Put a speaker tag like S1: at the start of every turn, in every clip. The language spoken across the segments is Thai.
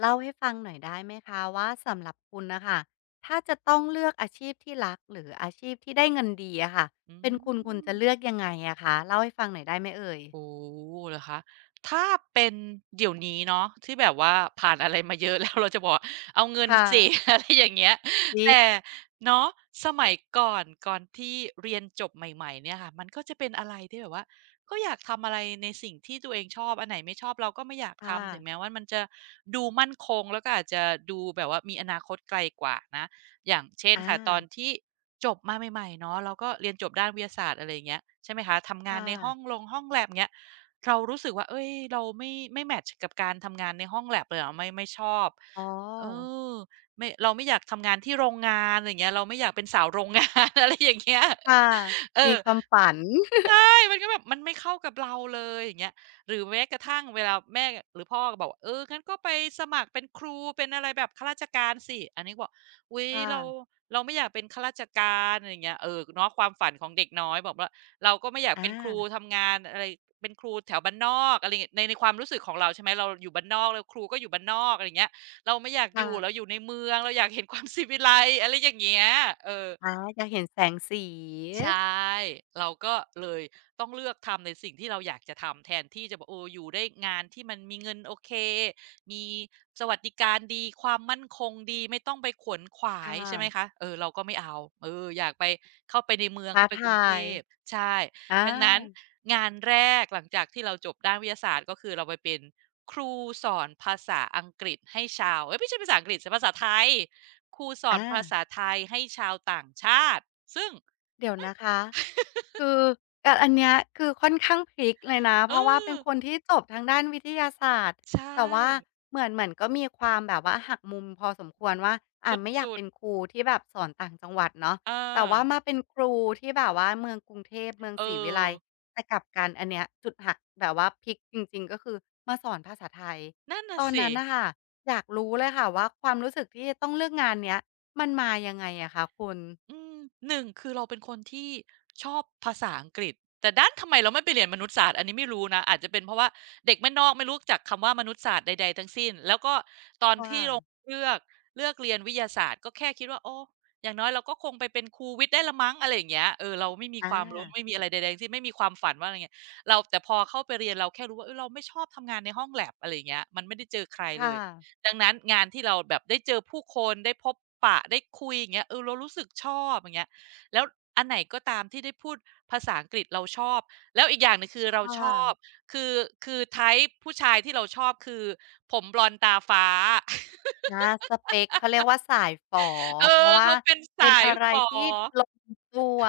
S1: เล่าให้ฟังหน่อยได้ไหมคะว่าสำหรับคุณนะคะถ้าจะต้องเลือกอาชีพที่รักหรืออาชีพที่ได้เงินดีอะค่ะ
S2: อื
S1: เป็นคุณ
S2: ม
S1: จะเลือกยังไงอะคะเล่าให้ฟังหน่อยได้ไหมเอ่ย
S2: โอ้โฮเหรอคะถ้าเป็นเดี๋ยวนี้เนาะที่แบบว่าผ่านอะไรมาเยอะ แล้ว เราจะบอกเอาเงิน
S1: ค
S2: สิ
S1: ่ะ
S2: อะไรอย่างเงี้ย
S1: ดี
S2: แต่เนาะสมัยก่อนก่อนที่เรียนจบใหม่ๆเนี่ยค่ะมันก็จะเป็นอะไรที่แบบว่าก็อยากทำอะไรในสิ่งที่ตัวเองชอบอันไหนไม่ชอบเราก็ไม่อยาก
S1: ค่
S2: ทำถึงแม้
S1: ะ
S2: ว่ามันจะดูมั่นคงแล้วก็อาจจะดูแบบว่ามีอนาคตไกลกว่านะอย่างเช่น
S1: อา
S2: ค่ะตอนที่ จบมาใหม่ๆเนาะเราก็เรียนจบด้านวิทยาศาสตร์อะไรอย่างเงี้ยใช่ไหมคะทำงาน
S1: ค่ะ
S2: ในห้องลงห้อง lab เงี้ยเรารู้สึกว่าเฮ้ยเราไม่แมตช์กับการทำงานในห้อง lab เลยอะไม่ชอบ
S1: อ๋อ
S2: เออไม่เราไม่อยากทำงานที่โรงงานอะไรอย่างเงี้ยเราไม่อยากเป็นสาวโรงงาน อะไรอย่างเงี้ย
S1: ค่ะ
S2: เอ
S1: มี
S2: อ
S1: ความฝัน
S2: มันก็แบบมันไม่เข้ากับเราเลยอย่างเงี้ยหรือแม้กระทั่งเวลาแม่หรือพ่อก็บอกว่าเอองั้นก็ไปสมัครเป็นครูเป็นอะไรแบบข้าราชการสิอันนี้ก็บอกอุย
S1: ค่ะ
S2: เราเราไม่อยากเป็นข้าราชการอะไรเงี้ยเออเนาะความฝันของเด็กน้อยบอกว่าเราก็ไม่อยากเป็
S1: อา
S2: นครูทำงานอะไรเป็นครูแถวบ้านนอกอะไรองี้ยในความรู้สึกของเราใช่ไหมเราอยู่บ้านนอกแล้วครูก็อยู่บ้านนอกอะไรเงี้ยเราไม่อยากอยู่เราอ
S1: ค่ะ
S2: ยู่ในเมืองเราอยากเห็นความ สิ v ิไล z e อะไรอย่างเงี้ยเออ
S1: อาอยากเห็นแสงสี
S2: ใช่เราก็เลยต้องเลือกทำในสิ่งที่เราอยากจะทำแทนที่จะบอกโอ้อยู่ได้งานที่มันมีเงินโอเคมีสวัสดิการดีความมั่นคงดีไม่ต้องไปขวนขวาย
S1: ค่ะ
S2: ใช่ไหมคะเออเราก็ไม่เอาเอออยากไปเข้าไปในเมือง
S1: ท้า
S2: เข้าไป
S1: ท
S2: กรุง
S1: า
S2: เท
S1: ย
S2: พใช่
S1: อ
S2: ดังนั้น
S1: า
S2: งานแรกหลังจากที่เราจบด้านวิทยาศาสตร์ก็คือเราไปเป็นครูสอนภาษาอังกฤษให้ชาวเอ๊ยไม่ใช่ภาษาอังกฤษสิภาษาไทยครูสอน
S1: อา
S2: ภาษาไทยให้ชาวต่างชาติซึ่ง
S1: เดี๋ยวนะคะ คืออะอันเนี้ยคือค่อนข้างพลิกเลยนะ
S2: เอ
S1: เพราะว่า
S2: อ
S1: เป็นคนที่จบทางด้านวิทยาศาสตร์
S2: ใช่
S1: แต่ว่าเหมือนก็มีความแบบว่าหักมุมพอสมควรว่า
S2: ส
S1: อ่าไม่อยาก
S2: ุด
S1: เป็นครูที่แบบสอนต่างจังหวัดเนาะ
S2: ๆอา
S1: แต่ว่ามาเป็นครูที่แบบว่าเมืองกรุงเทพเมือง
S2: เอ
S1: ศรีวิไล
S2: อ
S1: ย์แต่กลับกันอันเนี้ยจุดหักแบบว่าพลิกจริงๆก็คือมาสอนภาษาไทย
S2: นั่นน่ะ
S1: ตอน
S2: สิ
S1: นั้นนะคะอยากรู้เลยค่ะว่าความรู้สึกที่จะต้องเลือกงานเนี้ยมันมายังไงอะคะคุณ
S2: อืมหนึ่งคือเราเป็นคนที่ชอบภาษาอังกฤษแต่ด้านทำไมเราไม่ไปเรียนมนุษยศาสตร์อันนี้ไม่รู้นะอาจจะเป็นเพราะว่าเด็กบ้านนอกไม่รู้จักคำว่ามนุษยศาสตร์ใดๆทั้งสิ้นแล้วก็ตอน
S1: ค่ะ
S2: ที่เราเลือกเลือกเรียนวิทยาศาสตร์ก็แค่คิดว่าโอ้อย่างน้อยเราก็คงไปเป็นครูวิทย์ได้ละมั้งอะไรอย่างเงี้ยเออเราไม่มี
S1: อ
S2: ความรู้
S1: า
S2: ไม่มีอะไรใดๆทั้งสิ้นไม่มีความฝันว่าอะไรเงี้ยเราแต่พอเข้าไปเรียนเราแค่รู้ว่าเฮ้ยเราไม่ชอบทำงานในห้อง lab อะไรอย่างเงี้ยมันไม่ได้เจอใครเล
S1: ค่ะ
S2: ย ดังนั้นงานที่เราแบบได้เจอผู้คนได้พบปะได้คุยอย่างเงี้ยเออเรารู้สึกชอบอย่างเงี้ยแล้วอันไหนก็ตามที่ได้พูดภาษาอังกฤษเราชอบแล้วอีกอย่างหนึ่งคือเรา
S1: ค่
S2: ชอบ
S1: ะ
S2: คือคือไทป์ผู้ชายที่เราชอบคือผมบลอนด์ตาฟ้า
S1: อาสเปกเขาเรียกว่าสายฝอ
S2: เออ
S1: เพราะว่า
S2: เขาเป็นสา
S1: เป็น
S2: ย
S1: อะไร
S2: ฝอ
S1: ที่ลงตัว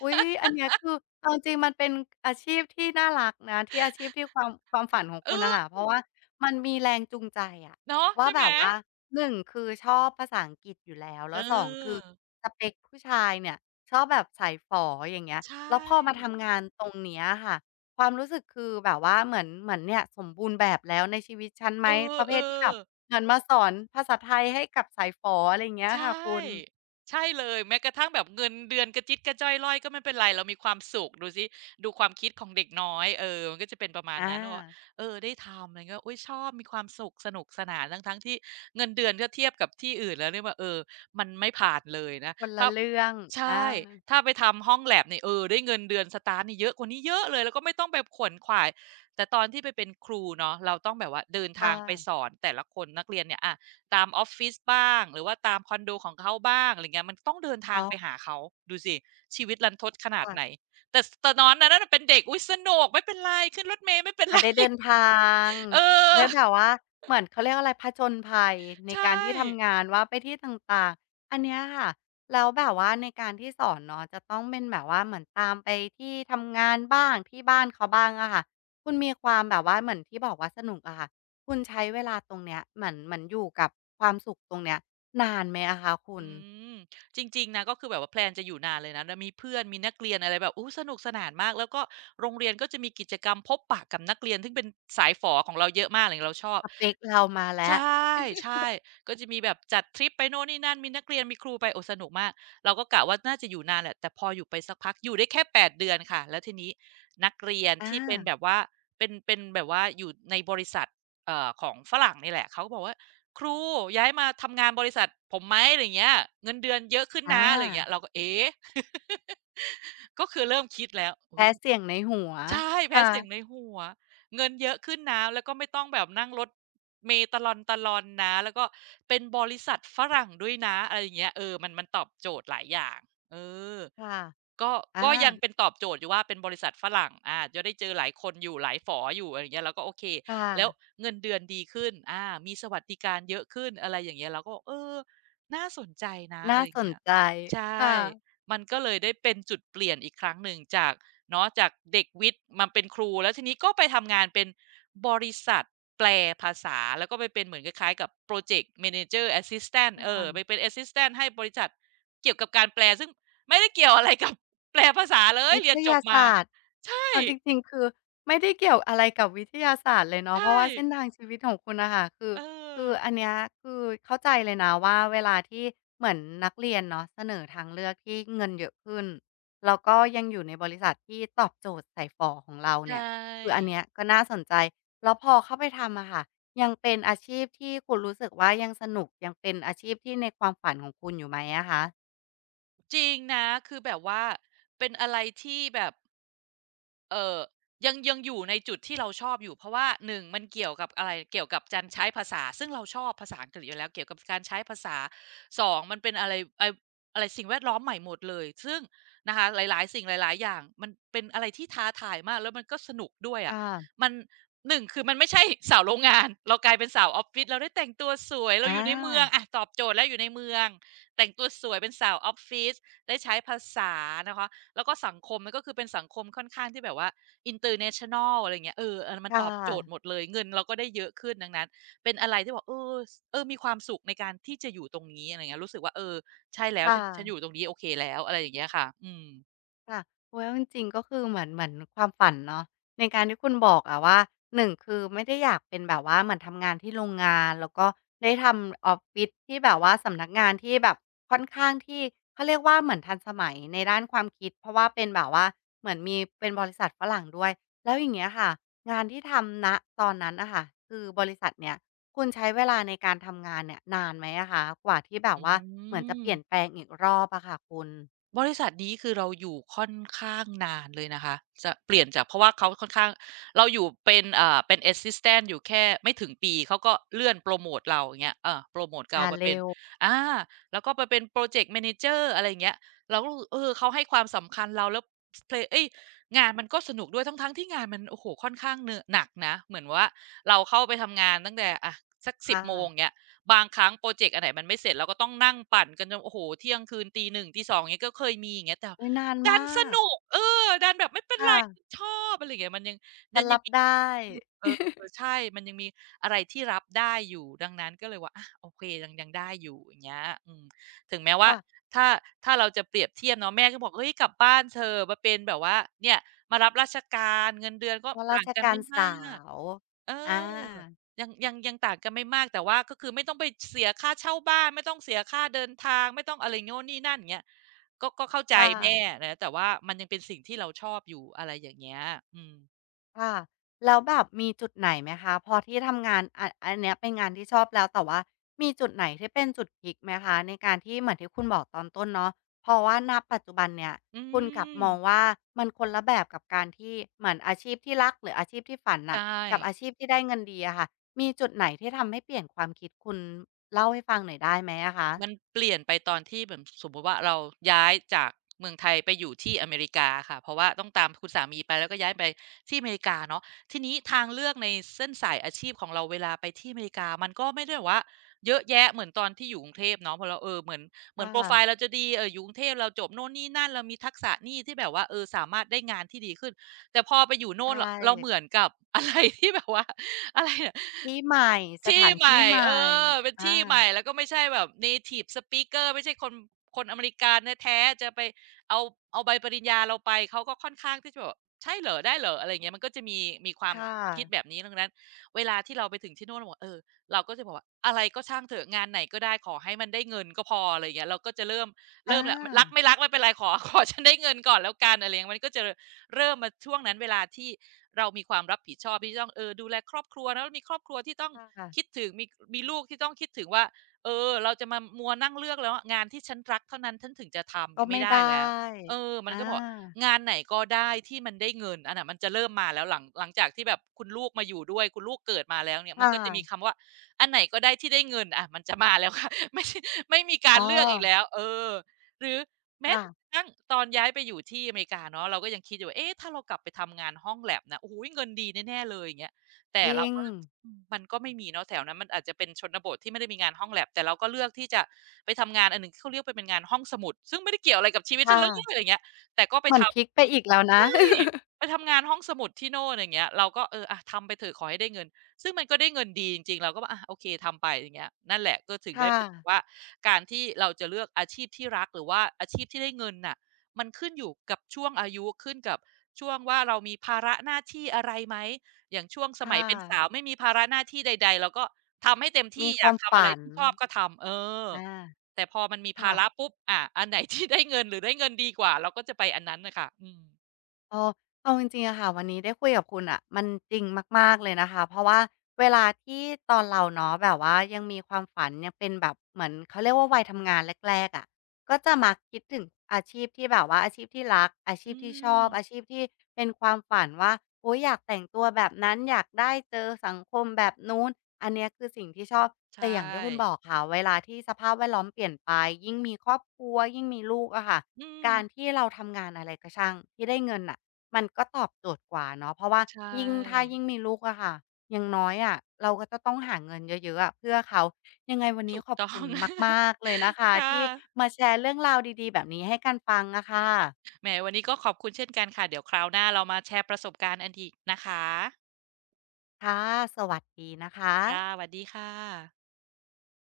S1: อุ๊ยอันเนี้ยคือเอาจริงๆมันเป็นอาชีพที่น่ารักนะที่อาชีพที่ความฝันของ
S2: เอ
S1: คุณ
S2: อ
S1: น่ะค่ะเพราะว่ามันมีแรงจูงใจอะ
S2: เนาะ
S1: ว่า
S2: ใช่
S1: แบ
S2: ไหม
S1: บว่าหนึ่งคือชอบภาษาอังกฤษอยู่แล้ว
S2: เอ
S1: แล้วสองคื
S2: อ
S1: อสเปกผู้ชายเนี่ยชอบแบบสายฝออย่างเงี้ย
S2: ใช
S1: แล้วพอมา
S2: ่
S1: ทำงานตรงเนี้ยค่ะความรู้สึกคือแบบว่าเหมือนเนี่ยสมบูรณ์แบบแล้วในชีวิตฉันไห
S2: เอ
S1: มป
S2: อ
S1: ระเภ
S2: เอ
S1: ทที่แบ
S2: อ
S1: บ เหมือนมาสอนภาษาไทยให้กับสายฝออะไรอย่างเงี้ย
S2: ใช
S1: ค่ะคุณ
S2: ่ใช่เลยแม้กระทั่งแบบเงินเดือนกระจิ๊กระจ้อยร่อยก็ไม่เป็นไรเรามีความสุขดูสิดูความคิดของเด็กน้อยเออมันก็จะเป็นประมาณ
S1: อ
S2: นั้นว่า
S1: า
S2: เออได้ทำอะไรเงี้ยอุ๊ยชอบมีความสุขสนุกสนานทั้งๆที่เงินเดือนถ้าเทียบกับที่อื่นแล้วเนี่ยว่าเออมันไม่ผ่านเลยนะ
S1: คน
S2: ถ้า
S1: ละเรื่อง
S2: ใช
S1: อา
S2: ่ถ้าไปทำห้องแลบเนี่ยเออได้เงินเดือนสตาร์ตนี่เยอะกว่านี้เยอะเลยแล้วก็ไม่ต้องไปขวนขวายแต่ตอนที่ไปเป็นครูเนาะเราต้องแบบว่าเดิน
S1: ค่
S2: ทางไปส
S1: ะ
S2: อนแต่ละคนนักเรียนเนี่ยอะ ตามออฟฟิศบ้างหรือว่าตามคอนโดของเขาบ้างอะไรเงี้ยมันต้องเดินทา
S1: อ๋
S2: งไป
S1: อ
S2: หาเขาดูสิชีวิตรันทดขนาดไหน
S1: ค่ะ
S2: แต่สตอนนั้นน่ะน่ะเป็นเด็กอุ๊ยสนุกไม่เป็นไรขึ้นรถเมล์ไม่เป็น
S1: อา
S2: ไร
S1: ได้เดิ นทาง
S2: เอ
S1: ได้แบ
S2: อ
S1: บว่าเหมือนเขาเรียกอะไรผจญภัยใน
S2: ใช่
S1: การที่ทำงานว่าไปที่ต่างๆอันเนี้ยค่ะแล้วแบบว่าในการที่สอนเนาะจะต้องเป็นแบบว่าเหมือนตามไปที่ทำงานบ้างที่บ้านเขาบ้างอะค่ะคุณมีความแบบว่าเหมือนที่บอกว่าสนุกอะค่ะคุณใช้เวลาตรงเนี้ยเหมือนอยู่กับความสุขตรงเนี้ยนานไหมอะคะคุณ
S2: อืมจริงๆนะก็คือแบบว่าแพลนจะอยู่นานเลยนะแล้วมีเพื่อนมีนักเรียนอะไรแบบโอ้สนุกสนานมากแล้วก็โรงเรียนก็จะมีกิจกรรมพบปะกับนักเรียนซึ่งเป็นสายฝอของเราเยอะมากอไรเงี้ยเราชอบ
S1: สเปกเรามา
S2: ใช
S1: แล้ว
S2: ่ใช่ก็จะมีแบบจัดทริปไปโน่นนี่นั่นมีนักเรียนมีครูไปโอ้สนุกมากเราก็กะว่าน่าจะอยู่นานแหละแต่พออยู่ไปสักพักอยู่ได้แค่8เดือนค่ะแล้วทีนี้นักเรียน
S1: อา
S2: ที่เป็นแบบว่าเป็นแบบว่าอยู่ในบริษัทของฝรั่งนี่แหละเขาก็บอกว่าครูย้ายมาทำงานบริษัทผมไหมอะไรอย่างเงี้ยเงินเดือนเยอะขึ้น
S1: อ
S2: นะอะไรอย่างเงี้ยเรา
S1: า
S2: ก็เอ๊ะ ก็คือเริ่มคิดแล้วอุ๊
S1: แพ้
S2: ย
S1: เสียงในหัว
S2: ใช่แพ้
S1: ค่ะ
S2: เสียงในหัวเงินเยอะขึ้นนะแล้วก็ไม่ต้องแบบนั่งรถเมล์ตะลอนๆนะแล้วก็เป็นบริษัทฝรั่งด้วยนะอะไรอย่างเงี้ยเออมันตอบโจทย์หลายอย่างเออ
S1: ค่ะ
S2: ก็
S1: อา
S2: ก็ยังเป็นตอบโจทย์อยู่ว่าเป็นบริษัทฝรั่งอาจะได้เจอหลายคนอยู่หลายฝออยู่อะไรอย่างเงี้ยเราก็โอเค
S1: ค่ะ
S2: แล้วเงินเดือนดีขึ้นอามีสวัสดิการเยอะขึ้นอะไรอย่างเงี้ยเราก็เออน่าสนใจนะอะ
S1: น่า
S2: ไรอย่า
S1: ส
S2: ง
S1: น
S2: เงี้ย
S1: ใจ
S2: ใช่
S1: ค่ะ
S2: มันก็เลยได้เป็นจุดเปลี่ยนอีกครั้งหนึ่งจากเนาะจากเด็กวิทย์มาเป็นครูแล้วทีนี้ก็ไปทำงานเป็นบริษัทแปลภาษาแล้วก็ไปเป็นเหมือนคล้ายๆกับ p ร o เจกต์ Manager Assistant เอ
S1: ค่ะ
S2: อไปเป็น Assistant ให้บริษัทเกี่ยวกับการแปลซึ่งไม่ได้เกี่ยวอะไรกับ แปลภาษาเลย
S1: วิ
S2: เรีย
S1: ท
S2: นจบ
S1: ยา
S2: มา
S1: ศาสตร์
S2: ใช่
S1: เอาจริงๆคือไม่ได้เกี่ยวอะไรกับวิทยาศาสตร์เลยเนาะเพ
S2: ใช่
S1: ราะว่าเส้นทางชีวิตของคุณน่ะค่ะคือ
S2: เออ
S1: คืออันเนี้ยคือเข้าใจเลยนะว่าเวลาที่เหมือนนักเรียนเนาะเสนอทางเลือกที่เงินเยอะขึ้นแล้วก็ยังอยู่ในบริษัทที่ตอบโจทย์ใส่ฝอของเรา
S2: ใช่
S1: เนี่ยคืออันเนี้ยก็น่าสนใจแล้วพอเข้าไปทำอะค่ะยังเป็นอาชีพที่คุณรู้สึกว่ายังสนุกยังเป็นอาชีพที่ในความฝันของคุณอยู่ไหมอะคะ
S2: จริงนะคือแบบว่าเป็นอะไรที่แบบ เออยังยังอยู่ในจุดที่เราชอบอยู่เพราะว่าหนึ่งมันเกี่ยวกับอะไรเกี่ยวกับการใช้ภาษาซึ่งเราชอบภาษาอังกฤษอยู่แล้วเกี่ยวกับการใช้ภาษาสองมันเป็นอะไรไออะไรสิ่งแวดล้อมใหม่หมดเลยซึ่งนะคะหลายๆสิ่งหลายๆอย่างมันเป็นอะไรที่ท้าทายมากแล้วมันก็สนุกด้วย
S1: ค
S2: อะ
S1: ่ะ
S2: มันหนึ่งคือมันไม่ใช่สาวโรงงานเรากลายเป็นสาวออฟฟิศเราได้แต่งตัวสวยเราอ
S1: อา
S2: ยู่ในเมืองอะตอบโจทย์แล้วอยู่ในเมืองแต่งตัวสวยเป็นสาวออฟฟิศได้ใช้ภาษานะคะ แล้วก็สังคมมันก็คือเป็นสังคมค่อนข้างที่แบบว่า international อะไรอเงี้ยเออเออมันต
S1: ค่ะ
S2: อบโจทย์หมดเลยเงินเราก็ได้เยอะขึ้นดังนั้นเป็นอะไรที่บอกเออสเออมีความสุขในการที่จะอยู่ตรงนี้อะไรเงี้ยรู้สึกว่าเออใช่แล้
S1: ค
S2: วฉันอยู่
S1: ่ะ
S2: ตรงนี้โอเคแล้วอะไรอย่างเงี้ยค่ะอืม
S1: ค่ะโอ้ยเอาจริงๆก็คือเหมือนความฝันเนาะในการที่คุณบอกอะว่าหนึ่งคือไม่ได้อยากเป็นแบบว่าเหมือนทำงานที่โรงงานแล้วก็ได้ทำออฟฟิศที่แบบว่าสำนักงานที่แบบค่อนข้างที่เขาเรียกว่าเหมือนทันสมัยในด้านความคิดเพราะว่าเป็นแบบว่าเหมือนมีเป็นบริษัทฝรั่งด้วยแล้วอย่างเงี้ยค่ะงานที่ทำณตอนนั้นน่ะค่ะคือบริษัทเนี่ยคุณใช้เวลาในการทำงานเนี่ยนานไหมอะคะกว่าที่แบบ
S2: อื
S1: ว่าเหมือนจะ
S2: ม
S1: เปลี่ยนแปลงอีกรอบอะค่ะคุณ
S2: บริษัทนี้คือเราอยู่ค่อนข้างนานเลยนะคะจะเปลี่ยนจากเพราะว่าเขาค่อนข้างเราอยู่เป็นเป็น Assistant อยู่แค่ไม่ถึงปีเขาก็เลื่อนโพรโมตเราอย่างเงี้ยเออโพรโมตเรา
S1: อา
S2: มาเป็
S1: เร็
S2: น
S1: ว
S2: อาแล้วก็มาเป็น p ร o เจกต์ Manager อะไรอย่างเงี้ยเราก็รู้สึกเออเขาให้ความสำคัญเราแล้วเพลเอ๊ยงานมันก็สนุกด้วยทั้งๆที่งานมันโอ้โฮค่อนข้างเนอะหนักนะเหมือนว่าเราเข้าไปทำงานตั้งแต่อะสักสิบ
S1: ค่ะ
S2: โมงอย่างเงี้ย บางครั้งพรอเจกต์อันไหนมันไม่เสร็จเราก็ต้องนั่งปั่นกันจนโอ้โฮเที่ยงคืน01:00 02:00องอย่างเงี้ยก็เคยมีอย่างเงี้ยแต่
S1: อุ๊ยนาน
S2: ดัน
S1: มา
S2: ส
S1: ก
S2: นุกเออดันแบบไม่เป็นไร
S1: ค่ะ
S2: ชอบอะไรอย่างเงี้ยมันยังมั
S1: ฉั
S2: น
S1: น
S2: ยัง
S1: รับ
S2: มี
S1: ได้
S2: เออ ใช่มันยังมีอะไรที่รับได้อยู่ดังนั้นก็เลยว่าอาโอเคยังยังได้อยู่อย่างเงี้ยอืมถึงแม้ว่า
S1: ค่ะ
S2: ถ้าถ้าเราจะเปรียบเทียบเนาะแม่ก็บอกเฮ้ยกลับบ้านเถอะมาเป็นแบบว่าเนี่ยมารับราชการเงินเดือนก็
S1: เพราะรา
S2: ต่าง
S1: ช
S2: กัน
S1: กา
S2: ไม่
S1: ร
S2: มา
S1: สา
S2: ก
S1: ว
S2: เออ
S1: อา
S2: ยังยังยังต่างกันไม่มากแต่ว่าก็คือไม่ต้องไปเสียค่าเช่าบ้านไม่ต้องเสียค่าเดินทางไม่ต้องอะไรโน่นนี่นั่นอย่างเงี้ยก็ก็เข้าใจ
S1: ค่ะ
S2: แม่นะแต่ว่ามันยังเป็นสิ่งที่เราชอบอยู่อะไรอย่างเงี้ยอืม
S1: ค่ะแล้วแบบมีจุดไหนไหมคะพอที่ทำงานอันเนี้ยเป็นงานที่ชอบแล้วแต่ว่ามีจุดไหนที่เป็นจุดพลิกไหมคะในการที่เหมือนที่คุณบอกตอนต้นเนาะเพราะว่าณปัจจุบันเนี่ย
S2: อื
S1: คุณกลับ
S2: ม
S1: มองว่ามันคนละแบบกับการที่เหมือนอาชีพที่รักหรืออาชีพที่ฝันน่ะ
S2: ใช่
S1: กับอาชีพที่ได้เงินดีอะค่ะมีจุดไหนที่ทำให้เปลี่ยนความคิดคุณเล่าให้ฟังหน่อยได้ไหมอะคะ
S2: มันเปลี่ยนไปตอนที่แบบสมมุติว่าเราย้ายจากเมืองไทยไปอยู่ที่อเมริกาค่ะเพราะว่าต้องตามคุณสามีไปแล้วก็ย้ายไปที่อเมริกาเนาะทีนี้ทางเลือกในเส้นสายอาชีพของเราเวลาไปที่อเมริกามันก็ไม่ได้แบบว่าเยอะแยะเหมือนตอนที่อยู่กรุงเทพเนาะเพอเราเออเหมือนโพรไฟ
S1: ค่ะ
S2: ล์เราจะดีอยู่กรุงเทพเราจบโน่นนี่นั่นเรามีทักษะนี่ที่แบบว่าเออสามารถได้งานที่ดีขึ้นแต่พอไปอยู่โน่
S1: ใช่
S2: นเราเหมือนกับ อะไรที่แบบว่าอะไร
S1: ที่ใหม่ส
S2: ที่
S1: ถาน
S2: ให
S1: ที่
S2: ม่
S1: ใหม่
S2: เป็น
S1: อา
S2: ที่ใหม่แล้วก็ไม่ใช่แบบเนทิฟสปีกเกอร์ไม่ใช่คนอเมริกันแท้ๆจะไปเอาเอาใบปริญญาเราไปเขาก็ค่อนข้างที่จะแบบใช่เหรอได้เหรออะไรอย่างเงี้ยมันก็จะมีความ
S1: ค่ะ
S2: คิดแบบนี้ดังนั้นเวลาที่เราไปถึงที่นู่นเราบอกเราก็จะบอกว่าอะไรก็ช่างเถอะงานไหนก็ได้ขอให้มันได้เงินก็พออะไรอย่างเงี้ยเราก็จะเริ่ม
S1: อ
S2: เริ่มแล้วรัก
S1: า
S2: ไม่รักไม่เป็นไรขอ ขอฉันได้เงินก่อนแล้วกันอะไรอย่างเงี้ยมันก็จะเริ่มมาช่วงนั้นเวลาที่เรามีความรับผิดชอบที่จะต้องดูแลครอบครัวแล้วมีครอบครัวที่ต้อง คิด
S1: ค่ะ
S2: ถึงมีลูกที่ต้องคิดถึงว่าเราจะมามัวนั่งเลือกแล้วงานที่ฉันรักเท่านั้นฉันถึงจะทำอย่าง
S1: ก็
S2: เนียไม่
S1: ไม่
S2: ได้
S1: ได้
S2: แล้วมั
S1: อ
S2: นก็บอก
S1: า
S2: งานไหนก็ได้ที่มันได้เงินอันน่ะมันจะเริ่มมาแล้วหลังจากที่แบบคุณลูกมาอยู่ด้วยคุณลูกเกิดมาแล้วเนี่ยมัน
S1: ค่ะ
S2: ก็จะมีคำว่าอันไหนก็ได้ที่ได้เงินอะมันจะมาแล้วค่ะ ไม่ใช่ไม่มีกา
S1: อ๋
S2: ร
S1: อ
S2: เลือกอีกแล้วอหรือแม้ก
S1: ค่ะ
S2: ระทั่งตอนย้ายไปอยู่ที่อเมริกาเนาะเราก็ยังคิดอยู่ว่าเอ๊ะถ้าเรากลับไปทำงานห้องแล็บนะโอ้โหเงินดีแน่ๆเลยอย่างเงี้ยแต่
S1: จริ
S2: เรา
S1: ง
S2: ก็ อืมมันก็ไม่มีเนาะแถวนั้นมันอาจจะเป็นชนบทที่ไม่ได้มีงานห้องแล็บแต่เราก็เลือกที่จะไปทำงานอันหนึ่งที่เขาเรียกไปเป็นงานห้องสมุดซึ่งไม่ได้เกี่ยวอะไรกับชีวิต
S1: ค
S2: ฉันเลยอะ
S1: ่ะ
S2: ไรอย่างเงี้ยแต่ก็ไป
S1: เหมือนพลิก
S2: ทำ
S1: ไปอีกแล้วนะ
S2: ไปทำงานห้องสมุดที่โน่นอย่างเงี้ยเราก็อะทำไปเถอะขอให้ได้เงินซึ่งมันก็ได้เงินดีจริงๆเราก็แบบอะโอเคทำไปอย่างเงี้ยนั่นแหละก็ถึงได้
S1: ค่ะ
S2: เป็นแบบว่าการที่เราจะเลือกอาชีพที่รักหรือว่าอาชีพที่ได้เงินน่ะมันขึ้นอยู่กับช่วงอายุขึ้นกับช่วงว่าเรามีภาระหน้าที่อะไรไหมอย่างช่วงสมัย
S1: ค่ะ
S2: เป็นสาวไม่มีภาระหน้าที่ใดๆเราก็ทำให้เต็มที่
S1: มีค
S2: อยา
S1: วา
S2: ก
S1: ม
S2: ทำอะไร
S1: ฝัน
S2: ที่ชอบก็ทำอ
S1: อา
S2: แต่พอมันมีภา
S1: ค่ะ
S2: ระปุ๊บอะอันไหน ที่ได้เงินหรือได้เงินดีกว่าเราก็จะไปอันนั้นน่ะค่ะอืม
S1: อ๋อเอาจริงๆอะค่ะวันนี้ได้คุยกับคุณน่ะมันจริงมากๆเลยนะคะเพราะว่าเวลาที่ตอนเราเนาะแบบว่ายังมีความฝันยังเป็นแบบเหมือนเขาเรียกว่าวัยทำงานแรกๆอะก็จะมักคิดถึงอาชีพที่แบบว่าอาชีพที่รักอาชี
S2: อื
S1: พที่ชอ
S2: ม
S1: บอาชีพที่เป็นความฝันว่าโอ๊ยอยากแต่งตัวแบบนั้นอยากได้เจอสังคมแบบนู้นอันเนี้ยคือสิ่งที่ชอบแต่
S2: ใช่
S1: อย่างที่คุณบอกค่ะเวลาที่สภาพแวดล้อมเปลี่ยนไปยิ่งมีครอบครัวยิ่งมีลูกอะค่ะ
S2: อืม
S1: การที่เราทำงานอะไรก็ช่างที่ได้เงินน่ะ มันก็ตอบโจทย์กว่าเนาะเพราะว่า
S2: ใช
S1: ยิ่งถ้า
S2: ่
S1: ยิ่งมีลูกอะค่ะอย่างน้อยอะเราก็จะต้องหาเงินเยอะๆอะเพื่อเขายังไงวันนี้
S2: ถูก
S1: ขอบ
S2: ต้อ
S1: คุ
S2: ง
S1: ณ มากๆเลยนะคะ
S2: ค่
S1: ที่
S2: ะ
S1: มาแชร์เรื่องราวดีๆแบบนี้ให้กันฟังอะค่ะ
S2: แหมวันนี้ก็ขอบคุณเช่นกันค่ะเดี๋ยวคราวหน้าเรามาแชร์ประสบการณ์กันอีกนะคะ
S1: ค่ะสวัสดีนะคะ
S2: ค่ะสวัสดีค่ะ